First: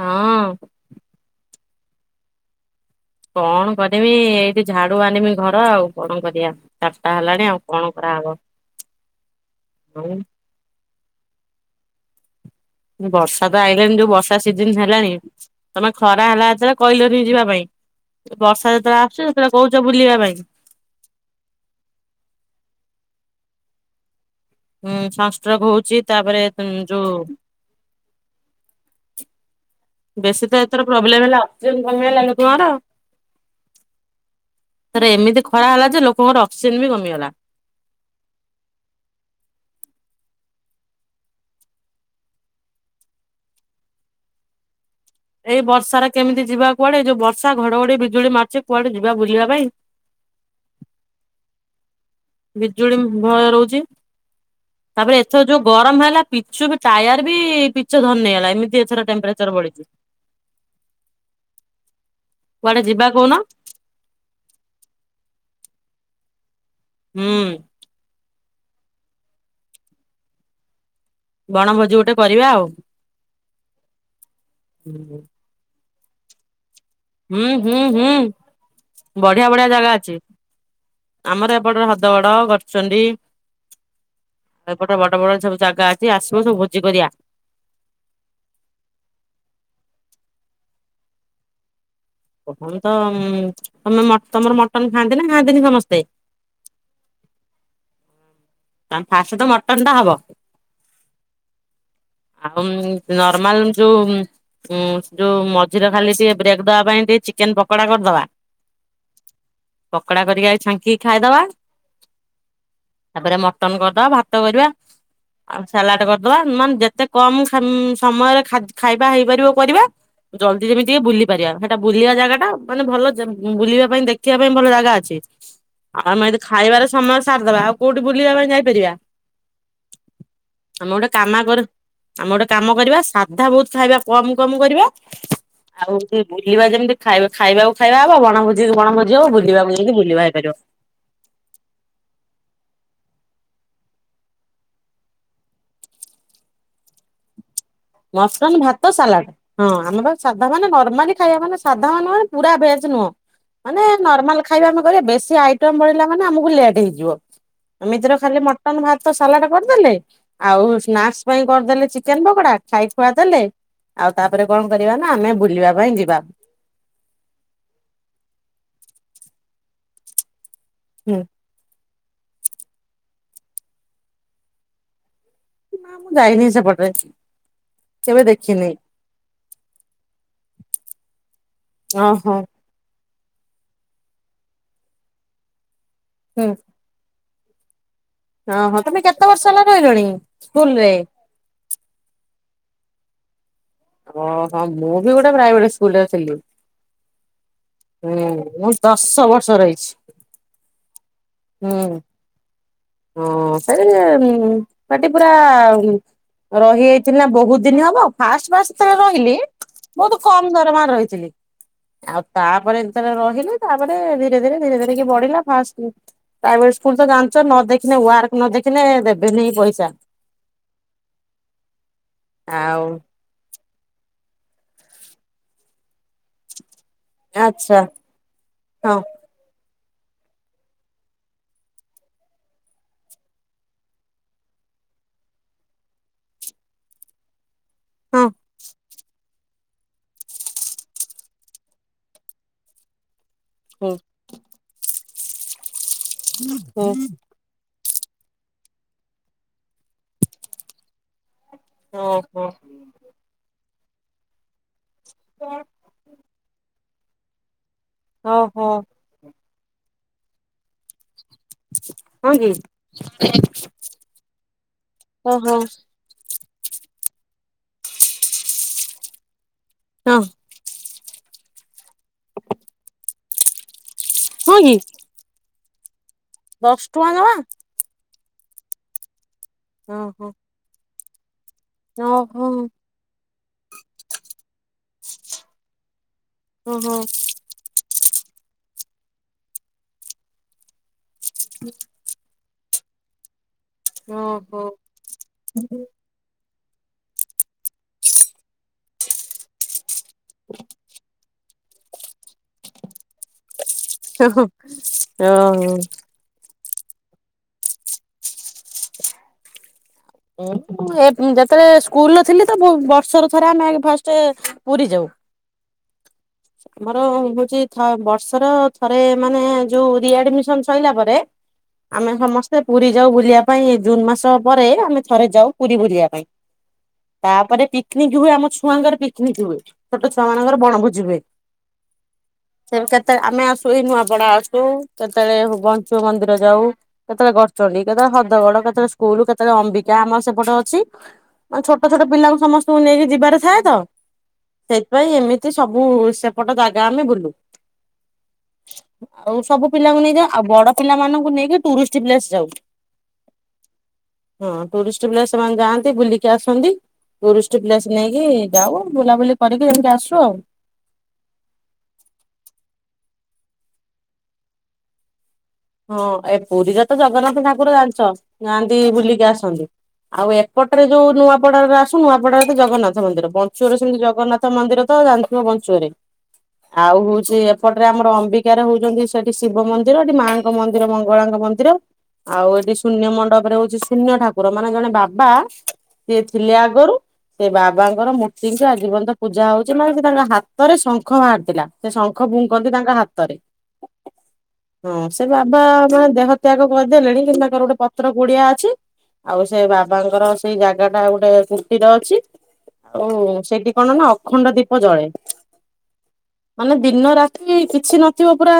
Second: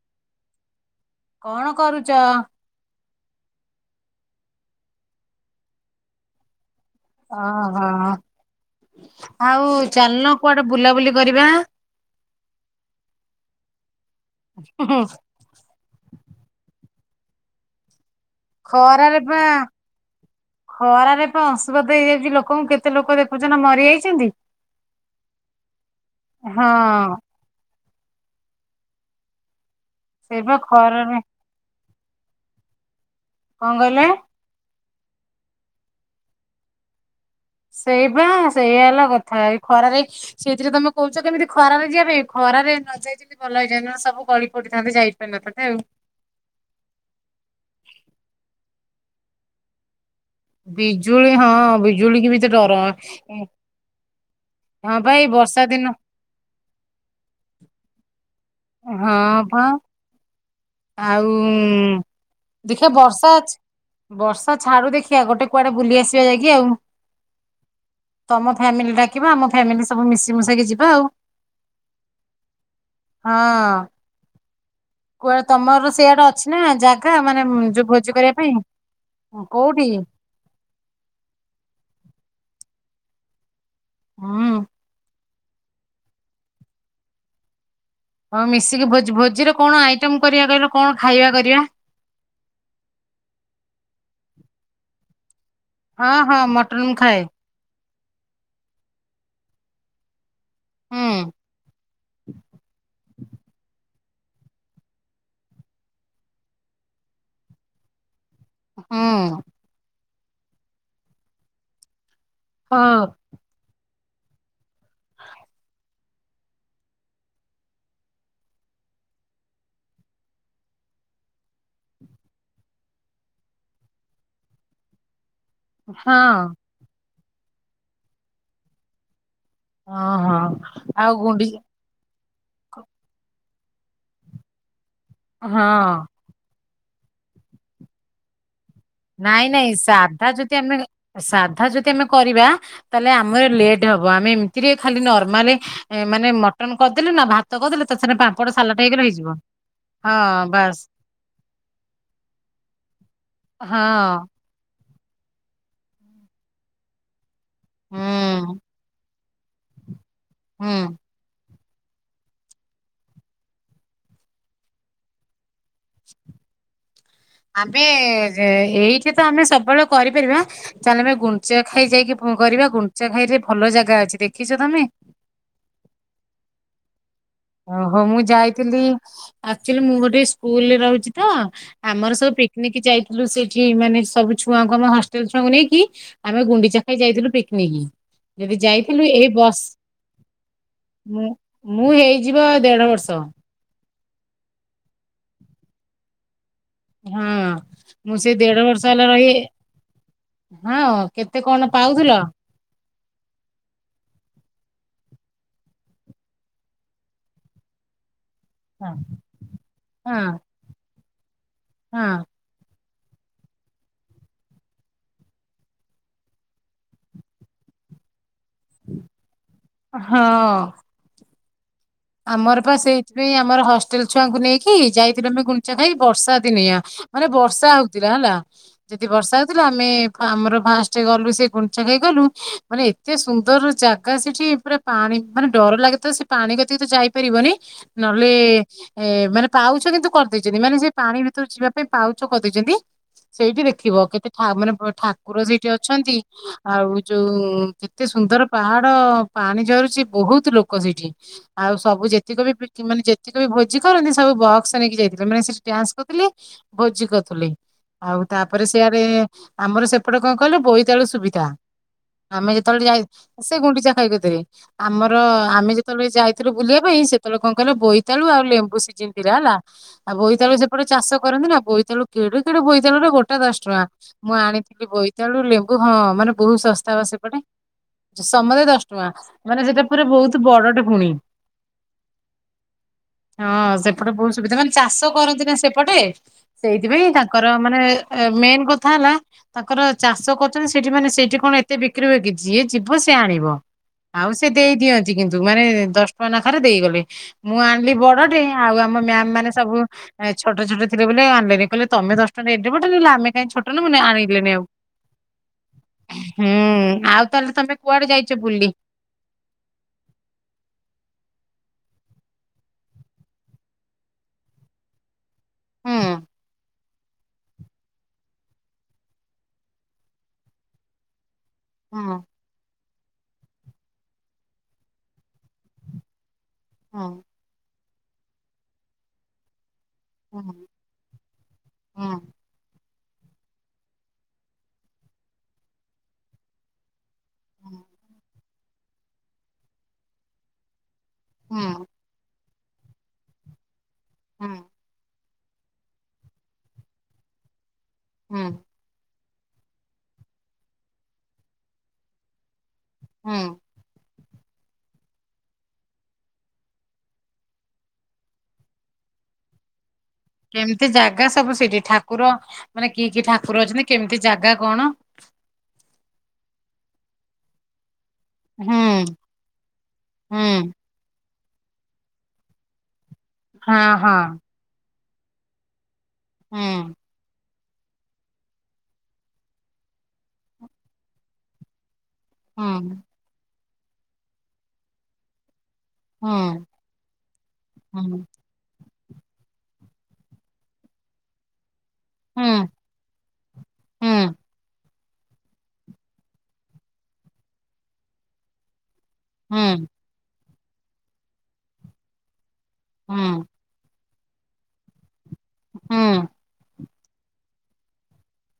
ହଁ। କଣ କରୁଛ? କଣ କରିମି ଏଇଠି ଝାଡୁ ମାରିମି ଘର ଆଉ କଣ କରିବା। ଚାରିଟା ହେଲାଣି ଆଉ ଓହୋ କଣ କରାହବ ଆଉ ଆଉ ଚାଲନ କୁଆଡେ ବୁଲାବୁଲି କରିବା। ବର୍ଷା ତ ଆଇଲାଣି ଯୋଉ ବର୍ଷା ସିଜନ ହୁଁ ହୁଁ ହେଲାଣି ତମେ ଖରା ହେଲା ଯେତେଳେ କହିଲନି ଯିବା ପାଇଁ। ବର୍ଷା ଯେତେବେଳେ ଖରାରେ ଆସୁଛି ପା ସେତେବେଳେ କହୁଛ ବୁଲିବା ପାଇଁ। ଖରାରେ ପା ଅଂଶୁଘାତ ହେଇଯାଉଛି ଲୋକଙ୍କୁ କେତେ ଲୋକ ଦେଖ ଖୁଚ ନା ମରିଯାଇଛନ୍ତି। ହୁଁ ସଂଷ୍ଟ୍ରୋକ ହଉଛି। ତାପରେ ହଁ ଯୋ ବେଶୀ ସେଇବା ତ ଏଥର ଖରାରେ ପ୍ରୋବ୍ଲେମ୍ ହେଲା ଅକ୍ସିଜେନ କମିଗଲା ଲୋକଙ୍କର କଣ କହିଲେ? ରେ ଏମିତି ଖରା ହେଲା ଯେ ଲୋକଙ୍କର ଅକ୍ସିଜେନ ବି କମିଗଲା। ସେଇ ବା ସେଇଆ ହେଲା କଥା ଏଇ ଖରାରେ ସେଇଥିରେ ତମେ କହୁଛ କେମିତି ଖରାରେ ଯିବା ପାଇଁ ଖରାରେ ନଯାଇଛନ୍ତି ଭଲ ହେଇଛି ନହଲେ ସବୁ ଗଳି ପଡିଥାନ୍ତେ ଯାଇ ଏଇ ବର୍ଷାାରେ କେମିତି ଯିବା କୁଆଡେ ଏ ଯୋଉ ବର୍ଷା ଘଡଘଡି ବିଜୁଳି ମାରୁଚି କୁଆଡେ ଯିବା ବୁଲିବା ପାଇଁ। ବିଜୁଳି ହଁ ବି ବିଜୁଳି କି ତ ଡର। ବିଜୁଳି ଭୟ ରହୁଛି ହଁ ପା ତାପରେ ଏଇ ଏଥର ବର୍ଷା ଯୋଉ ଦିନ ଗରମ ହେଲା ପିଚୁ ବି ଟାୟାର ବି ପିଚ ଧନ ହେଗଲା ଏମିତି ଏଥର ହଁ ଟେମ୍ପରଚର ପା ବଢି଼ଛି। ଆଉ କୁଆଡେ ଦେଖିବା ଯିବା ବର୍ଷା କହୁନ ଅଛି ବର୍ଷା ଛାଡୁ ଦେଖିବା ଗୋଟେ କୁଆଡେ ବୁଲି ଆସିବା ଯାଇକି ଆଉ। ହୁଁ ତମ ଫ୍ୟାମିଲି ଡାକିବା ଆମ ଫ୍ୟାମିଲି ସବୁ ମିଶି ମିଶାକି ଯିବା ଆଉ ବଣଭୋଜି ଗୋଟେ କରିବା ଆଉ। ହଁ [inaudible] ତୋର ସେଇଆଟା ଅଛି ନା ଯା ହୁଁ ହୁଁ ହୁଁ ବଢି଼ଆ ବଢି଼ଆ କୋଉଠି ଜାଗା ଅଛି ଆମର ଏପଟ ହ୍ରଦଗଡ ଗଛ ହୁଁ [unintelligible] ଏପଟେ ବଡ଼ ବଡ଼ ସବୁ ଜାଗା ଅଛି ଆସିବ ସବୁ ଭୋଜି କରିବା। ହଉ ମିଶିକି ଭୋଜିରେ କଣ ଆଇଟମ କରିବା କହିବ କଣ ଖାଇବା କରିବା? କମ ତ ତମେ ତମର ମଟନ ଖାଆନ୍ତି ନା? ଖାଆନ୍ତିନି ସମସ୍ତେ? ହଁ ହଁ ମଟନ୍ ଖାଏ। ଫାଷ୍ଟ ତ ମଟନ୍ ଟା ହବ ହୁଁ ଆଉ ନର୍ମାଲ ଯୋଉ ଯୋଉ ମଝିରେ ଖାଲି ଟିକେ ବ୍ରେକ୍ ଦବା ପାଇଁ ଟିକେ ଚିକେନ ପକୋଡା କରିଦବା ହୁଁ । ପକଡା କରିକି ଆ ଛାଙ୍କିକି ଖାଇଦବା ହଁ ତାପରେ ମଟନ କରିଦବା ଭାତ କରିବା ଆଉ ସାଲାଡ କରିଦବା ମାନେ ଯେତେ କମ ସମୟରେ ଖାଇବା ହେଇପାରିବ ପର ଜଲଦି ଯେମିତି ବୁଲି ପାରିବା ସେଟା ବୁଲିବା ଜାଗା ଟା ମାନେ ଭଲ ବୁଲିବା ପାଇଁ ଦେଖିବା ପାଇଁ ଭଲ ଜାଗା ଅଛି। ଆଉ ଆମେ ଏତ ହଁ ଖାଇବାର ସମସ୍ତ ସାରିଦବା ଆଉ କୋଉଠି ବୁଲିବା ପାଇଁ ଯାଇପାରିବା ଓ ହୋ ଆମେ ଗୋଟେ ଆଉ କାମ କର ଗୁଣ୍ଡିଚା ଆମେ ଗୋଟେ କାମ କରିବା ସାଧା ବହୁତ ଖାଇବା କମ କମ କରିବା ହଁ। ଆଉ ଟେ ବୁଲିବା ଯେମିତି ଖାଇବା ଖାଇବାକୁ ଖାଇବ ନାଇଁ ନାଇଁ ସାଧା ଯଦି ଆମେ ସାଧା ଯଦି ଆମେ କରିବା। ତାହେଲେ ଆମର ଲେଟ୍ ହବ ଆମେ ଏମିତିରେ ଖାଲି ନର୍ମାଲ ମାନେ ମଟନ କରିଦେଲେ ନା ଭାତ କରିଦେଲେ ତା ସାଙ୍ଗରେ ପାମ୍ପଡ ମଟନ୍, ସାଲାଟ ଭାତ, ହେଇଗଲେ ସାଲାଡ ହେଇଯିବ। ହଁ ଆମେ ସାଧା ମାନେ ନର୍ମାଲି ଖାଇବା ମାନେ ସାଧା ମାନେ ପୁରା ଭେଜ ନୁହଁ। ମାନେ ହଁ ନର୍ମାଲ ଖାଇବା। କନ କହିଲେ ବେଶୀ ଆଇଟମ ବଢିଲା ମାନେ ଆମକୁ ଲେଟ ହେଇଯିବ। ଏମିତିରେ ଖାଲି ହୁଁ ମଟନ୍ ଭାତ ତ ସାଲାଡ କରିଦେଲେ ଆଉ ହୁଁ ସ୍ନାକ୍ସ ପାଇଁ କରିଦେଲେ ଚିକେନ ପକଡା ଖାଇ ଖୁଆ ଦେଲେ ଆଉ ତାପରେ କଣ କରିବା ନା ଆମେ ବୁଲିବା ପାଇଁ ଯିବା। ଆମେ ଯେ ଏଇଠି ତ ଆମେ ସବୁବେଳେ କରିପାରିବା। ଚାଲେ ଆମେ ହୁଁ ଗୁନୂଚା ଖାଇ ଯାଇକି ଭୋ କରିବା ଗୁନୂଚା ଖାଇରେ ଭଲ ଜାଗା ଅଛି ଦେଖିଚ ତମେ ନା ମୁଁ ଯାଇନି ସେପଟରେ। ଓହୋ କେବେ ମୁଁ ଦେଖିନି ଯାଇଥିଲି ଆକ୍ଚୁଲି ମୁଁ ଗୋଟେ ସ୍କୁଲରେ ରହୁଚି ତ ଆମର ଓହୋ ସବୁ ପିକନିକ ଯାଇ ଲୋ ସେଇଠି ମାନେ ସବୁ ଛୁଆଙ୍କୁ ଆମ ହଷ୍ଟେଲ ଛୁଆଙ୍କୁ ନେଇକି ଆମେ ଗୁଣ୍ଡି ଚାଖାଇ ଯାଇଥିଲୁ ପି ନେଇକି। ଓ ହଁ ତୁମେ କେତେ ବର୍ଷ ହେଲା ରହିଲଣି ସ୍କୁଲରେ? ଯିବ ଦେଢ ବର୍ଷ। ଓହୋ ମୁଁ ବି ଗୋଟେ ପ୍ରାଇଭେଟ ସ୍କୁଲରେ ଥିଲି। ହଁ। ମୁଁ ହୁଁ ସେ ଦେଢ ମୁଁ ବର୍ଷ ହେଲା ଦଶ ରହି, ବର୍ଷ ରହିଛି ହଁ କେତେ କଣ ହୁଁ ପାଉଥିଲ? ହଁ ସେ ସେଟି ପୁରା ରହିଯାଇଥିଲି ନା ବହୁତ ଦିନ ହବ। ଫାଷ୍ଟ ଫାଷ୍ଟ ଟା ହଁ ରହିଲି ବହୁତ ହଁ କମ ଦରମାର ରହି ଥିଲି। ଆଉ ତା ପରେ ରହିଲି ତାପରେ ଧୀରେ ଧୀରେ ଧୀରେ ଧୀରେ କି ବଢିଲା ଫା ପ୍ରାଇଭେଟ ସ୍କୁଲ ତ ଜାଣିଛ। ନା ୱାର୍ଡ ନ ଦେଖିଲେ ଦେବେନି ପଇସା। ହଁ ଆମର ପା ଆଉ ସେଇଥିପାଇଁ ଆମର ହସ୍ ଟେଲ୍ ଛୁଆଙ୍କୁ ନେଇକି ଯାଇଥିଲୁ ଆମେ ଗୁଣ୍ଡିଚା ଖାଇ। ବର୍ଷା ଦିନିଆ ମାନେ ବର୍ଷା ଆଚ୍ଛା ହଉଥିଲା ହେଲା। ହଁ ଯଦି ବର୍ଷା ହଉଥିଲା ଆମେ ଆମର ଫାଷ୍ଟ ଗଲୁ ସେ ଗୁଣ୍ଡିଚା ଘାଇ ଗଲୁ ମାନେ ଏତେ ସୁନ୍ଦର ଜାଗା ସେଠି ପୁରା ପାଣି ମାନେ ଡର ଲାଗେ ତ ସେ ପାଣି କ ତି ତ ଯାଇପାରିବନି। ହଁ ନହେଲେ ଏ ମାନେ? ପାଉଛ କିନ୍ତୁ କରିଦେଇଚନ୍ତି ମାନେ ସେ ପାଣି ଭିତରୁ ଯିବା ପାଇଁ ପାଉଛ କରିଦେଇଚନ୍ତି। ସେଇଠି ହୁଁ ଦେଖିବ କେତେ ଠା ମାନେ ବ ଠା। ଗୃହ ଶିକ୍ଷକ। ଅଛନ୍ତି। ଆଉ ହୁଁ ଯୋଉ ଏତେ ସୁନ୍ଦର ପାହାଡ ପାଣି ଝରୁଛି ବହୁତ ଲୋକ ସେଇଠି। ଆଉ ସବୁ ଯେତିକି ଓହୋ ବି ପିକି ମାନେ ଯେତିକି ବି ଭୋ ଜି କରନ୍ତି ସବୁ ବକ୍ସ ନେଇକି ଯାଇଥିଲେ ମାନେ ସେଠି ଡ୍ୟାନ୍ସ କରୁଥିଲେ। ଭୋଜି କରୁଥିଲେ। ଆଉ ତାପରେ ଓହୋ ସେଆଡେ ଆମର ସେ ଏପଟେ କଣ କହିଲେ ବୋଇତାଳୁ ସୁଭି [unintelligible] ହଁ କି ଆମେ ଯେତେବେଳେ ଯାଇ ସେ ଗୁଣ୍ଡିଚା ଖାଇକତିରେ ଆମର ଓହୋ ଆମେ ଯେତେବେଳେ ଯାଇ ଏଥର ବୁଲିବା ପାଇଁ ସେତେବେଳେ କଣ କଲେ ବୋଇତାଳୁ ଆଉ ଲେମ୍ବୁ ସିଜିନ ଥିଲା ହେଲା। ଆଉ ହଁ ବୋଇତାଳୁ ସେପଟେ ଚାଷ। କରନ୍ତି ନା ବୋଇତ୍ ତାଳୁ କେଡେ କେଡେ ବୋଇତାଳୁ ରେ ବଟ୍ ଗୋଟା ଦଶ ଟଙ୍କା। ମୁଁ ହଁ କି ଆଣିଥିଲି ବୋଇତାଳୁ ଲେମ୍ବ କୁ ହଁ। ମାନେ ବହୁତ ଦଶ ଶସ୍ତା ବା ଟଙ୍କା ଜମା ସେପଟେ। ସମତେ ଦଶ ଟଙ୍କା। ମାନେ ସେଇଟା ପୁରା ଓହୋ ବହୁତ ବଡଟେ ପୁଣି। ଓହୋ ହଁ ସେପଟେ ବହୁତ ସୁବିଧା ମାନେ ଚାଷ କରନ୍ତି ନା ସେପଟେ। ଓହୋ ସେଇଥିପାଇଁ ତାଙ୍କର ମାନେ ଏ ମେନ୍ କଥା ହେଲା ତାଙ୍କର ଚାଷ କରୁଚନ୍ତି। ସେଠି ମାନେ ସେଇଠି କଣ ଏତେ ବିକ୍ରି ହୁଏ କି? ଯିଏ ଯିବ ସିଏ ଆଣିବ। ଆଉ ସେ ଓହୋ ଦେଇ ଦିଅନ୍ତି। କିନ୍ତୁ ମାନେ ଦଶ ବାହାରେ ଦେଇଗଲେ। ମୁଁ ଆଣିଲି ବଡଟେ ଆଉ ଆମ ମ୍ୟାମ୍ ମାନେ ସବୁ ଏ ଛୋଟ ଛୋଟ ଥିଲେ ବଲେ ଆଣିଲେନି। କହିଲେ ତମେ ଦଶଟଙ୍କାରେ ଏଡେ ବଡ ନେଲ ଆମେ କାଇଁ ଛୋଟ୍ ଓ ହୋ ଅ। ହୁଁ ଆଉ ତାହେଲେ ତମେ କୁଆଡେ ଯାଇଛ ବୁଲି? ଯେତେବେଳେ ସ୍କୁଲ ଥିଲି ତ ବର୍ଷର ଥରେ ଆମେ ଆଗେ ଫାଷ୍ଟ ପୁରୀ ଯାଉ। ହଁ। ଆମର ହଉଛି ବର୍ଷର ଥରେ ମାନେ ଯୋଉ ରିଆଡମିସନ ସଇଲା ପରେ ଆମେ ହୁଁ ସମସ୍ତେ ପୁରୀ ଯାଉ ବୁଲିବା ପାଇଁ ଜୁନ ମାସ ପରେ ଆମେ ଥରେ ଯାଉ ପୁରୀ ବୁଲିବା ପାଇଁ। ହୁଁ। ତାପରେ ତି ନିକ ହୁଏ ଆମ ଛୁଆଙ୍କର ପିକନିକ ହୁଏ। ଛୋଟ ହୁଁ ଛୁଆମାନଙ୍କର ବଣ ଭୋଜି ହୁଏ। ହୁଁ। କେବେ କେତେ ଆମେ ଆସୁ ଏଇ ନୂଆପଡା ଆସୁ କେତେବେଳେ ହୁ ବଞ୍ଚୁ ମନ୍ଦିର ଯାଉ। କେତେବେଳେ ଗଡ଼ଚଣ୍ଡୀ କେତେବେଳେ ହଦ ଗଡ କେତେବେଳେ ସ୍କୁଲ କେତେବେଳେ ଅମ୍ବିକା ଆମ ସେପଟ ଅଛି। ମାନେ ଛୋଟ ହୁଁ ଛୋଟ ପିଲାଙ୍କୁ ସମସ୍ ତୁ ନେଇକି ଯିବାର ଥାଏ ତ। ହୁଁ ସେଥିପାଇଁ ଏମି ତି ସବୁ ସ୍ ସେପଟ ଜାଗା ଆମେ ବୁଲୁ। ହୁଁ। ଆଉ ସବୁ ପିଲାଙ୍କୁ ନେଇଯାଉ ଆଉ ବଡ ପିଲାମାନଙ୍କୁ ନେଇକି ଟୁରିଷ୍ଟ ପ୍ଲେସ୍ ଯାଉ। ହଁ। ହଁ ଟୁରିଷ୍ଟ ପ୍ଲେସ ସେମାନେ ଯାଆନ୍ତି ବୁଲିକି ଆସନ୍ତି ଟୁରିଷ୍ଟ ପ୍ଲେସ ନେଇକି ଯାଉ ବୁଲାବୁଲି କରିକି ଯେମିତି ଆସୁ ଆଉ। କେମିତି ଜା ଗା ସବୁ ସେଠି ଠାକୁର ମାନେ କି କି ଠାକୁର ଅଛନ୍ତି କେମିତି ଜାଗା କଣ? ହଁ ଏ ପୁରୀରେ ତ ଜଗନ୍ନାଥ ଠାକୁର ଜାଣିଛ। ଯାଆନ୍ତି ହୁଁ ବୁଲିକି ଆସନ୍ତି ଆଉ ହୁଁ ଏପଟରେ ଯୋଉ ନୂଆ ପଡାରେ ଆସୁ ନୁଆପଡାରେ ତ ଜଗନ୍ନା ଥ ମନ୍ଦିର ବଞ୍ଚୁଅରେ ହଁ ସେମିତି ହଁ ଜଗନ୍ନାଥ ମନ୍ଦିର ତ ଜାଣିଥିବ ବଞ୍ଚୁଅରେ ହୁଁ ଆଉ ହୋଉଛି ଏପଟରେ ଆମର ଅମ୍ବିକାରେ ହଉଛନ୍ତି ସେଠି ଶିବ ମନ୍ଦିର ଏଠି ମା ଙ୍କ ମନ୍ଦିର ମଙ୍ଗଳାଙ୍କ ମନ୍ଦିର ଆଉ ହୁଁ ଏଠି ଶୂନ୍ୟ ମଣ୍ଡପରେ ହୋଉ ଛି ଶୂନ୍ୟ ଠାକୁର ମାନେ ଜଣେ ବାବା ସିଏ ହୁଁ ଥିଲେ ଆଗରୁ ସେ ବାବାଙ୍କର ହୁଁ ମୂର୍ତ୍ତିଙ୍କ ଆଜି ପର୍ଯ୍ୟନ୍ତ ପୂଜା ହଉଛି ମାନେ ସେ ତାଙ୍କ ହାତରେ ଶଙ୍ଖ ବାହାରିଥିଲା। ସେ ଶଙ୍ଖ ହୁଁ ଫୁଙ୍ଖନ୍ତି ତାଙ୍କ ହାତରେ। ହୁଁ। ହଁ। ସେ ବାବା ମାନେ ଦେହ ତ୍ୟାଗ କରିଦେଲେଣି କି ତାଙ୍କର ଗୋଟେ ପତ୍ର କୁଡିଆ ଅଛି। ଆଉ ସେ ହୁଁ ବାବାଙ୍କର ସେଇ ଜାଗା ଟା ଗୋଟେ କୁଣ୍ଟିର ଅଛି। ଆଉ ହୁଁ ସେଠି କଣ ନା ଅଖଣ୍ଡ ଦୀପ ଜଳେ ହୁଁ ମାନେ ଦିନ ରାତି କିଛି ନଥିବ ପୁରା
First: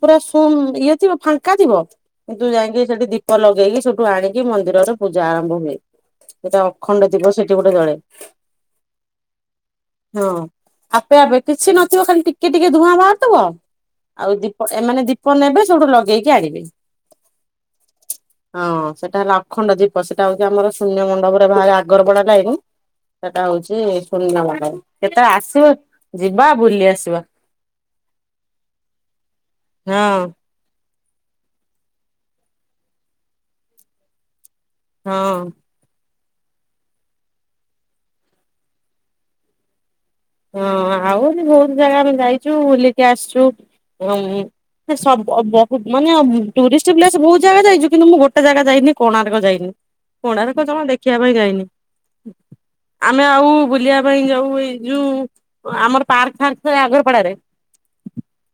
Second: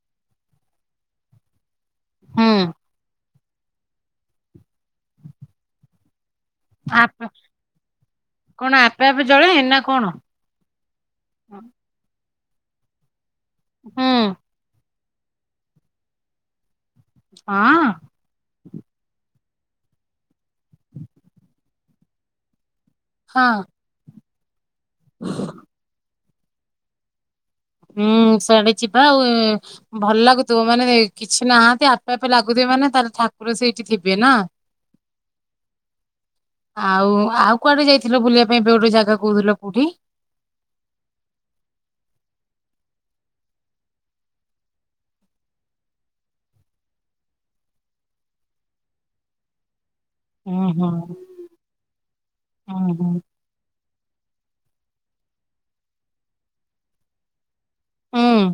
ପୁରା ଶୁନ୍ ଇଏ ଥିବ ଫାଙ୍କା ଥିବ କିନ୍ତୁ ହୁଁ ଯାଇକି ସେଠି ଦିଖ୍ ଦୀପଲଗେଇକି ସେଠୁ ଆଣିକି ମନ୍ଦିରରେ ପୂଜା ଆରମ୍ଭ ହୁଏ । ସେଟା ଅଖଣ୍ଡ ଆପେ ଦୀପ ସେଠି ଗୋଟେ ଜଳେ କଣ ଆପେ ଆପେ ଜଳେ ନା କଣ? ହଁ ଆପେ ଆପେ ହୁଁ କିଛି ନଥିବ ଖାଲି ଟି ଟିକେ ଟିକେ ଧୂଆଁ ମାାର ଆଉ ହଁ ଦୀପ ଏମାନେ ଦୀପ୍ କ ନେବେ ସୋଠୁ ଲଗେଇକି ଆଣିବେ । ହଁ ସେଟା ହେଲା ଅଖଣ୍ଡ ଦୀପ ସେଟା ହଉଛି ଆମର ଶୂନ୍ୟ ମଣ୍ଡପରେ ବାହ ଆଗର ବଡା ଯାଏନି । ସେଟା ହଁ ହଉଛି ଶୂନ୍ୟ ମଣ୍ଡପ । କେତେବେଳେ ଆସିବ ଯିବା ବୁଲି ଆସିବା । ଉଁ ସେଆଡ଼େ ଯିବା ଆଉ ଭଲ ହଁ ଲାଗୁଥିବ ମାନେ କିଛି ନାହାନ୍ତି ଆପେ ଆପେ ଲାଗୁଥିବ ମାନେ ତାହେଲେ ଠାକୁର ସେଇଠି ଥିବେ ନା? ହଁ ଆଉ ଆଉ କୁଆଡେ ଯାଇଥିଲ ବୁଲିବା ପାଇଁ ଏବେ ଗୋଟେ ଜାଗା କହୁଥିଲ କୋଉଠି । ହଁ ଆଉ ବହୁତ ଜାଗା ଆମେ ଯାଇଛୁ ବୁଲିକି ଆସିଛୁୁ ବ ମାନେ ଟୁରିଷ୍ଟ ପ୍ଲେସ୍ ବହୁତ ଜାଗା ଯାଇଛୁ କିନ୍ତୁ ମୁଁ ଗୋଟେ ଜାଗା ଯାଇନି କୋଣାର୍କ ଯାଇନି କୋଣାରକ ହୁଁ ଜମା ହୁଁ ଦେଖିବା ପାଇଁ ଯାଇନି ହୁଁ ହୁଁ ଆମେ ଆଉ ବୁଲିବା [unintelligible] ଯୋଉଁ ଆମର ପାର୍କ ଫାର୍କ ଆଗରପଡାରେ ହୁଁ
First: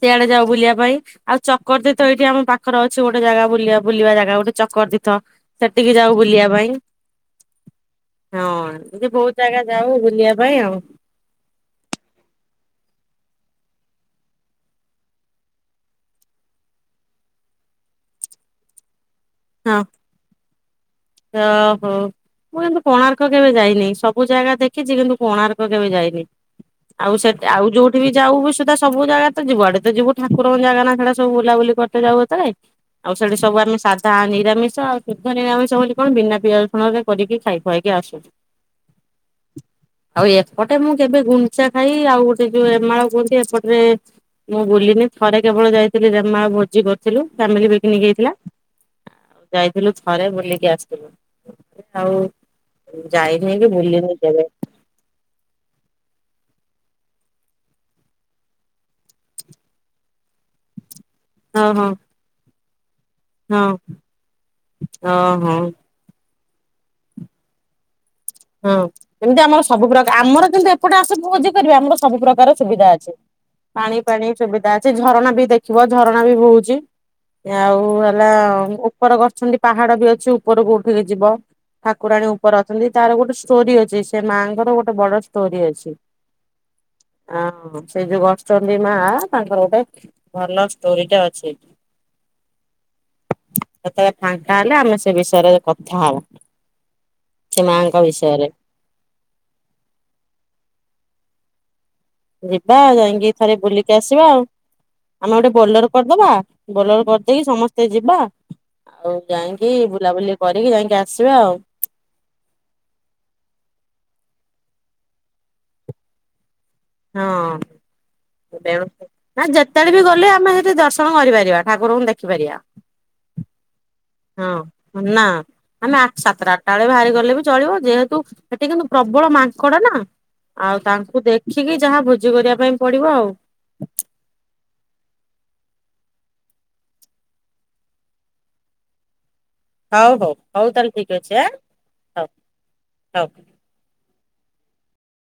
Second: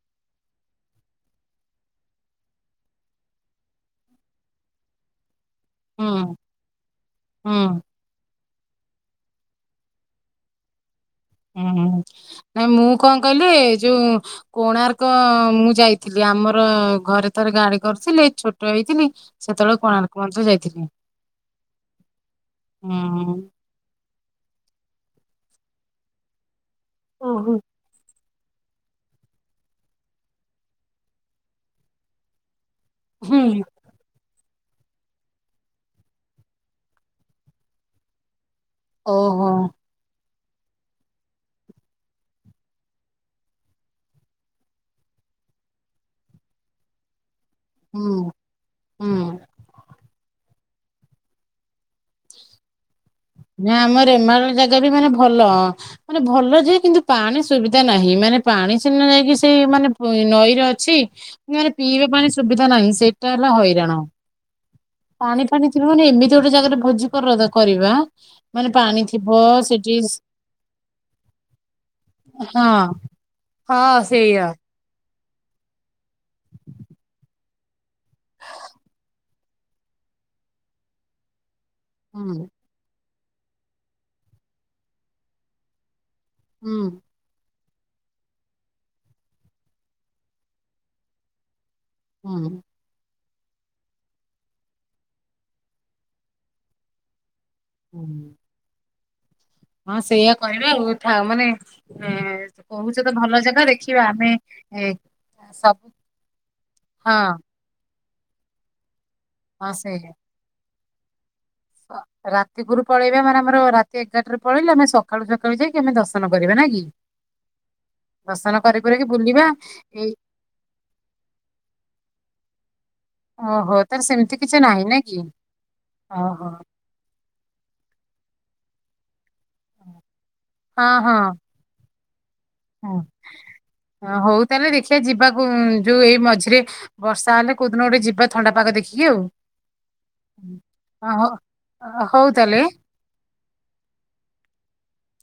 ସିଆଡେ ଯାଉ ବୁଲିବା ପାଇଁ ଆଉ ଚକରତୀର୍ଥ ଏଇଠି ଆମ ପାଖର ଅଛି ଗୋଟେ ଜାଗା ବୁଲିବା ବୁଲିବା ଜାଗା ଗୋଟେ ଚକରତୀର୍ଥ ସେଠିକି ଯାଉ ହୁଁ ବୁଲିବା ପାଇଁ ହୁଁ। । ହଁ ଯେ ବହୁତ ଜାଗା ଯାଉ ବୁଲିବା ପାଇଁ ଆଉ ହୁଁ ନାଇଁ ମୁଁ କଣ କହିଲି ଯୋଉ କୋଣାର୍କ ମୁଁ ଯାଇଥିଲି ଆମର ଘରେ ଥରେ ଗାଡି କରିଥିଲେ ଛୋଟ ହେଇଥିଲି ହଁ ସେତେବେଳେ କୋଣାର୍କ ମନ୍ଦିର ଯାଇଥିଲି ଓହୋ ମୁଁ କିନ୍ତୁ କୋଣାର୍କ ହୁଁ। କେବେ ଯାଇନି ସବୁ ବହୁତ୍ ଜାଗା ଦେଖିଛି କିନ୍ତୁ କୋଣାର୍କ କେବେ ଯାଇନି । ଆଉ ସେଟ୍ ଓହୋ। ଆଉ ଯୋଉଠି ବି ଯାଉ ବିି ସୁଧା ସବୁ ଜାଗା ତ ଯୁଆଡେ ତ ଯିବୁ ଠାକୁରଙ୍କ ଜାଗା ନା ସେଟା ଓଲାଓଲି କରିତେ ଯାଉ ଏତେଳେ ଆଉ ସେଠି ହୁଁ ସବୁ ଆମେ ସାଥ୍ ନିରାମିଷ ଆଉ ଶୁଦ୍ଧ ନିରାମିଷ ବୋଲି କଣ ବିନା ପିଆଜ ରସୁଣରେ କରିକି ଖାଇ ଖୁଆଇକି ଆସୁ । ଓହୋ। ଆଉ ଏପଟେ ମୁଁ କେବେ ଗୁଣ୍ଞ୍ଚା ଖାଇ ଆଉ ଗୋଟେ ଯୋଉ ରେମାଳ କୁହନ୍ତି ଏପଟରେ ମୁଁ ବୁଲିନି ଥରେ କେବଳ ଯାଇଥିଲି ରେମାଳ ଭୋଜି କରିଥିଲୁ। ଫାମିଲି ପିକନିକ ହୁଁ ହେଇଥିଲା। ହୁଁ ଯାଇଥିଲୁ ଥରେ ବୁଲିକି ଆସିଥିଲୁ ଆଉ ଯାଇନି କି ନା ଆମ ବୁଲିନି କେବେ ରେମାଳ ଜାଗା ବି ମାନେ ଭଲ ମାନେ ଭଲ ଯେ କିନ୍ତୁ ପାଣି ସୁବିଧା ନାହିଁ ମାନେ ପାଣି ସିନା ଯାଇକି ସେଇ ମାନେ ନଈରେ ଅଛି। ହଁ ମାନେ ହଁ। ପିଇବା ପାଣି ସୁବିଧା ନା ନାଇଁ ସେ ହେଲା ହଁ ହଇରାଣ ପାଣି ଓହୋ ଫାଣି ଥିବ ମାନେ ଏମିତି ସେ ଗୋଟେ ଜାଗାରେ ଭୋଜି କର ଯାଅ କରିବା। ମାନେ ହଁ ପାଣି ଥିବ ଏମିତି ଆମର ସବୁ ସେଠି ପ୍ରକାର ଆମର କିନ୍ତୁ ଏପଟେ ଆସୁଭୋଜି କରିବା ଆମର ସବୁ ପ୍ରକାର ସୁବିଧା ହଁ ଅଛି ହଁ ପାଣି ପାଣି ସେଇଆ ସୁବିଧା ଅଛି ଝରଣା ବି ଦେଖିବ। ଝରଣା ବି ବହୁଚି। ଆଉ ହେଲା ଉପର କରଛନ୍ତି ପାହାଡ ବି ଅଛି ଉପରକୁ ଉଠିକି ଯିବ। ହୁଁ ଠାକୁରାଣୀ ଉପରେ ଅଛନ୍ତି। ତାର ଗୋଟେ ଷ୍ଟୋରି ଅଛି ସେ ମାଆଙ୍କର ଗୋଟେ ବଡ ଷ୍ଟୋରି ଅଛି। ହୁଁ। ହଁ ସେ ଯୋଉ ବଛନ୍ତି ମା ତାଙ୍କର ଗୋଟେ ଭଲ ଷ୍ଟୋରି ଟା ଅଛି। ହଁ। କେତେବେଳେ ଫାଙ୍କା ହେଲେ ଆମେ ସେ ବିଷୟରେ କଥା ହବା। ସେ ମାଙ୍କ ହୁଁ। ବିଷୟରେ ହଁ ସେଇଆ କରିବା ଆଉ ଥା ମାନେ ଏ ଯିବାଆଉ କହୁଛ ତ ଯାଇକି ଭଲ ଥରେ ଜାଗା ବୁଲିକି ଦେଖିବା ଆସିବା ଆମେ ଆଉ ଏ ଆମେ ଗୋଟେ ସବୁ ବୋଲର କରିଦବା ବୋଲର ହଁ କରିଦେଇକି ସମସ୍ତେ ଯିବ୍ ବା ଆଉ ଯାଇକି ବୁଲାବୁଲି କରିକି ଯାଇକି ଗ୍ୟାସ୍ ରାତିକରୁ ପଳେଇବେ ମାନେ ଆମର ରାତି ଏ ଏଗାରଟରେ ପଳେଇଲେ ଆମେ ସକାଳୁ ସକାଳୁ ଯାଇକି ଆମେ ଦର୍ଶନ କରିବା ନା କି ହଁ ଦର୍ଶନ କରି କୁରାକି ବୁଲିବା ନା ଯେତେବେଳେ ବି ଏଇ ଗଲେ ଆମେ ସେଠି ଦର୍ଶନ କରିପାରିବା ଠାକୁରଙ୍କୁ ଦେଖିପାରିବା। ଓହୋ। ତାର ସେମିତି କିଛି ନାହିଁ ହଁ କି ନା ଆମେ ଆଠ ଓହୋ। ସାତଟା ଆଠଟା ବେଳେ ବାହାରି ଗଲେ ବି ଚଳିବ ଯେହେତୁ ସେଟା କିନ୍ତୁ ପ୍ରବଳ ମାଙ୍କଡ ନା ଆଉ ହଁ ତାଙ୍କୁ ଦେଖିକି ଯାହା କରିବା ପାଇଁ ହଁ ପଡିବ ଆଉ ହଁ ହଉ ତାହେଲେ ଦେଖିବା ଯିବାକୁ ଯୋଉ ଏଇ ମଝିରେ ବର୍ଷା ହେଲେ କୋଉଦିନ ଗୋଟେ ଯିବା ଥଣ୍ଡାପାଗ ଦେଖିକି ଆଉ। ହଉ ହଉ ହଉ ତାହେଲେ ଅ ଠିକ ଅଛି ଆଁ ହଉ ତାହେଲେ ହଉ ହଉ।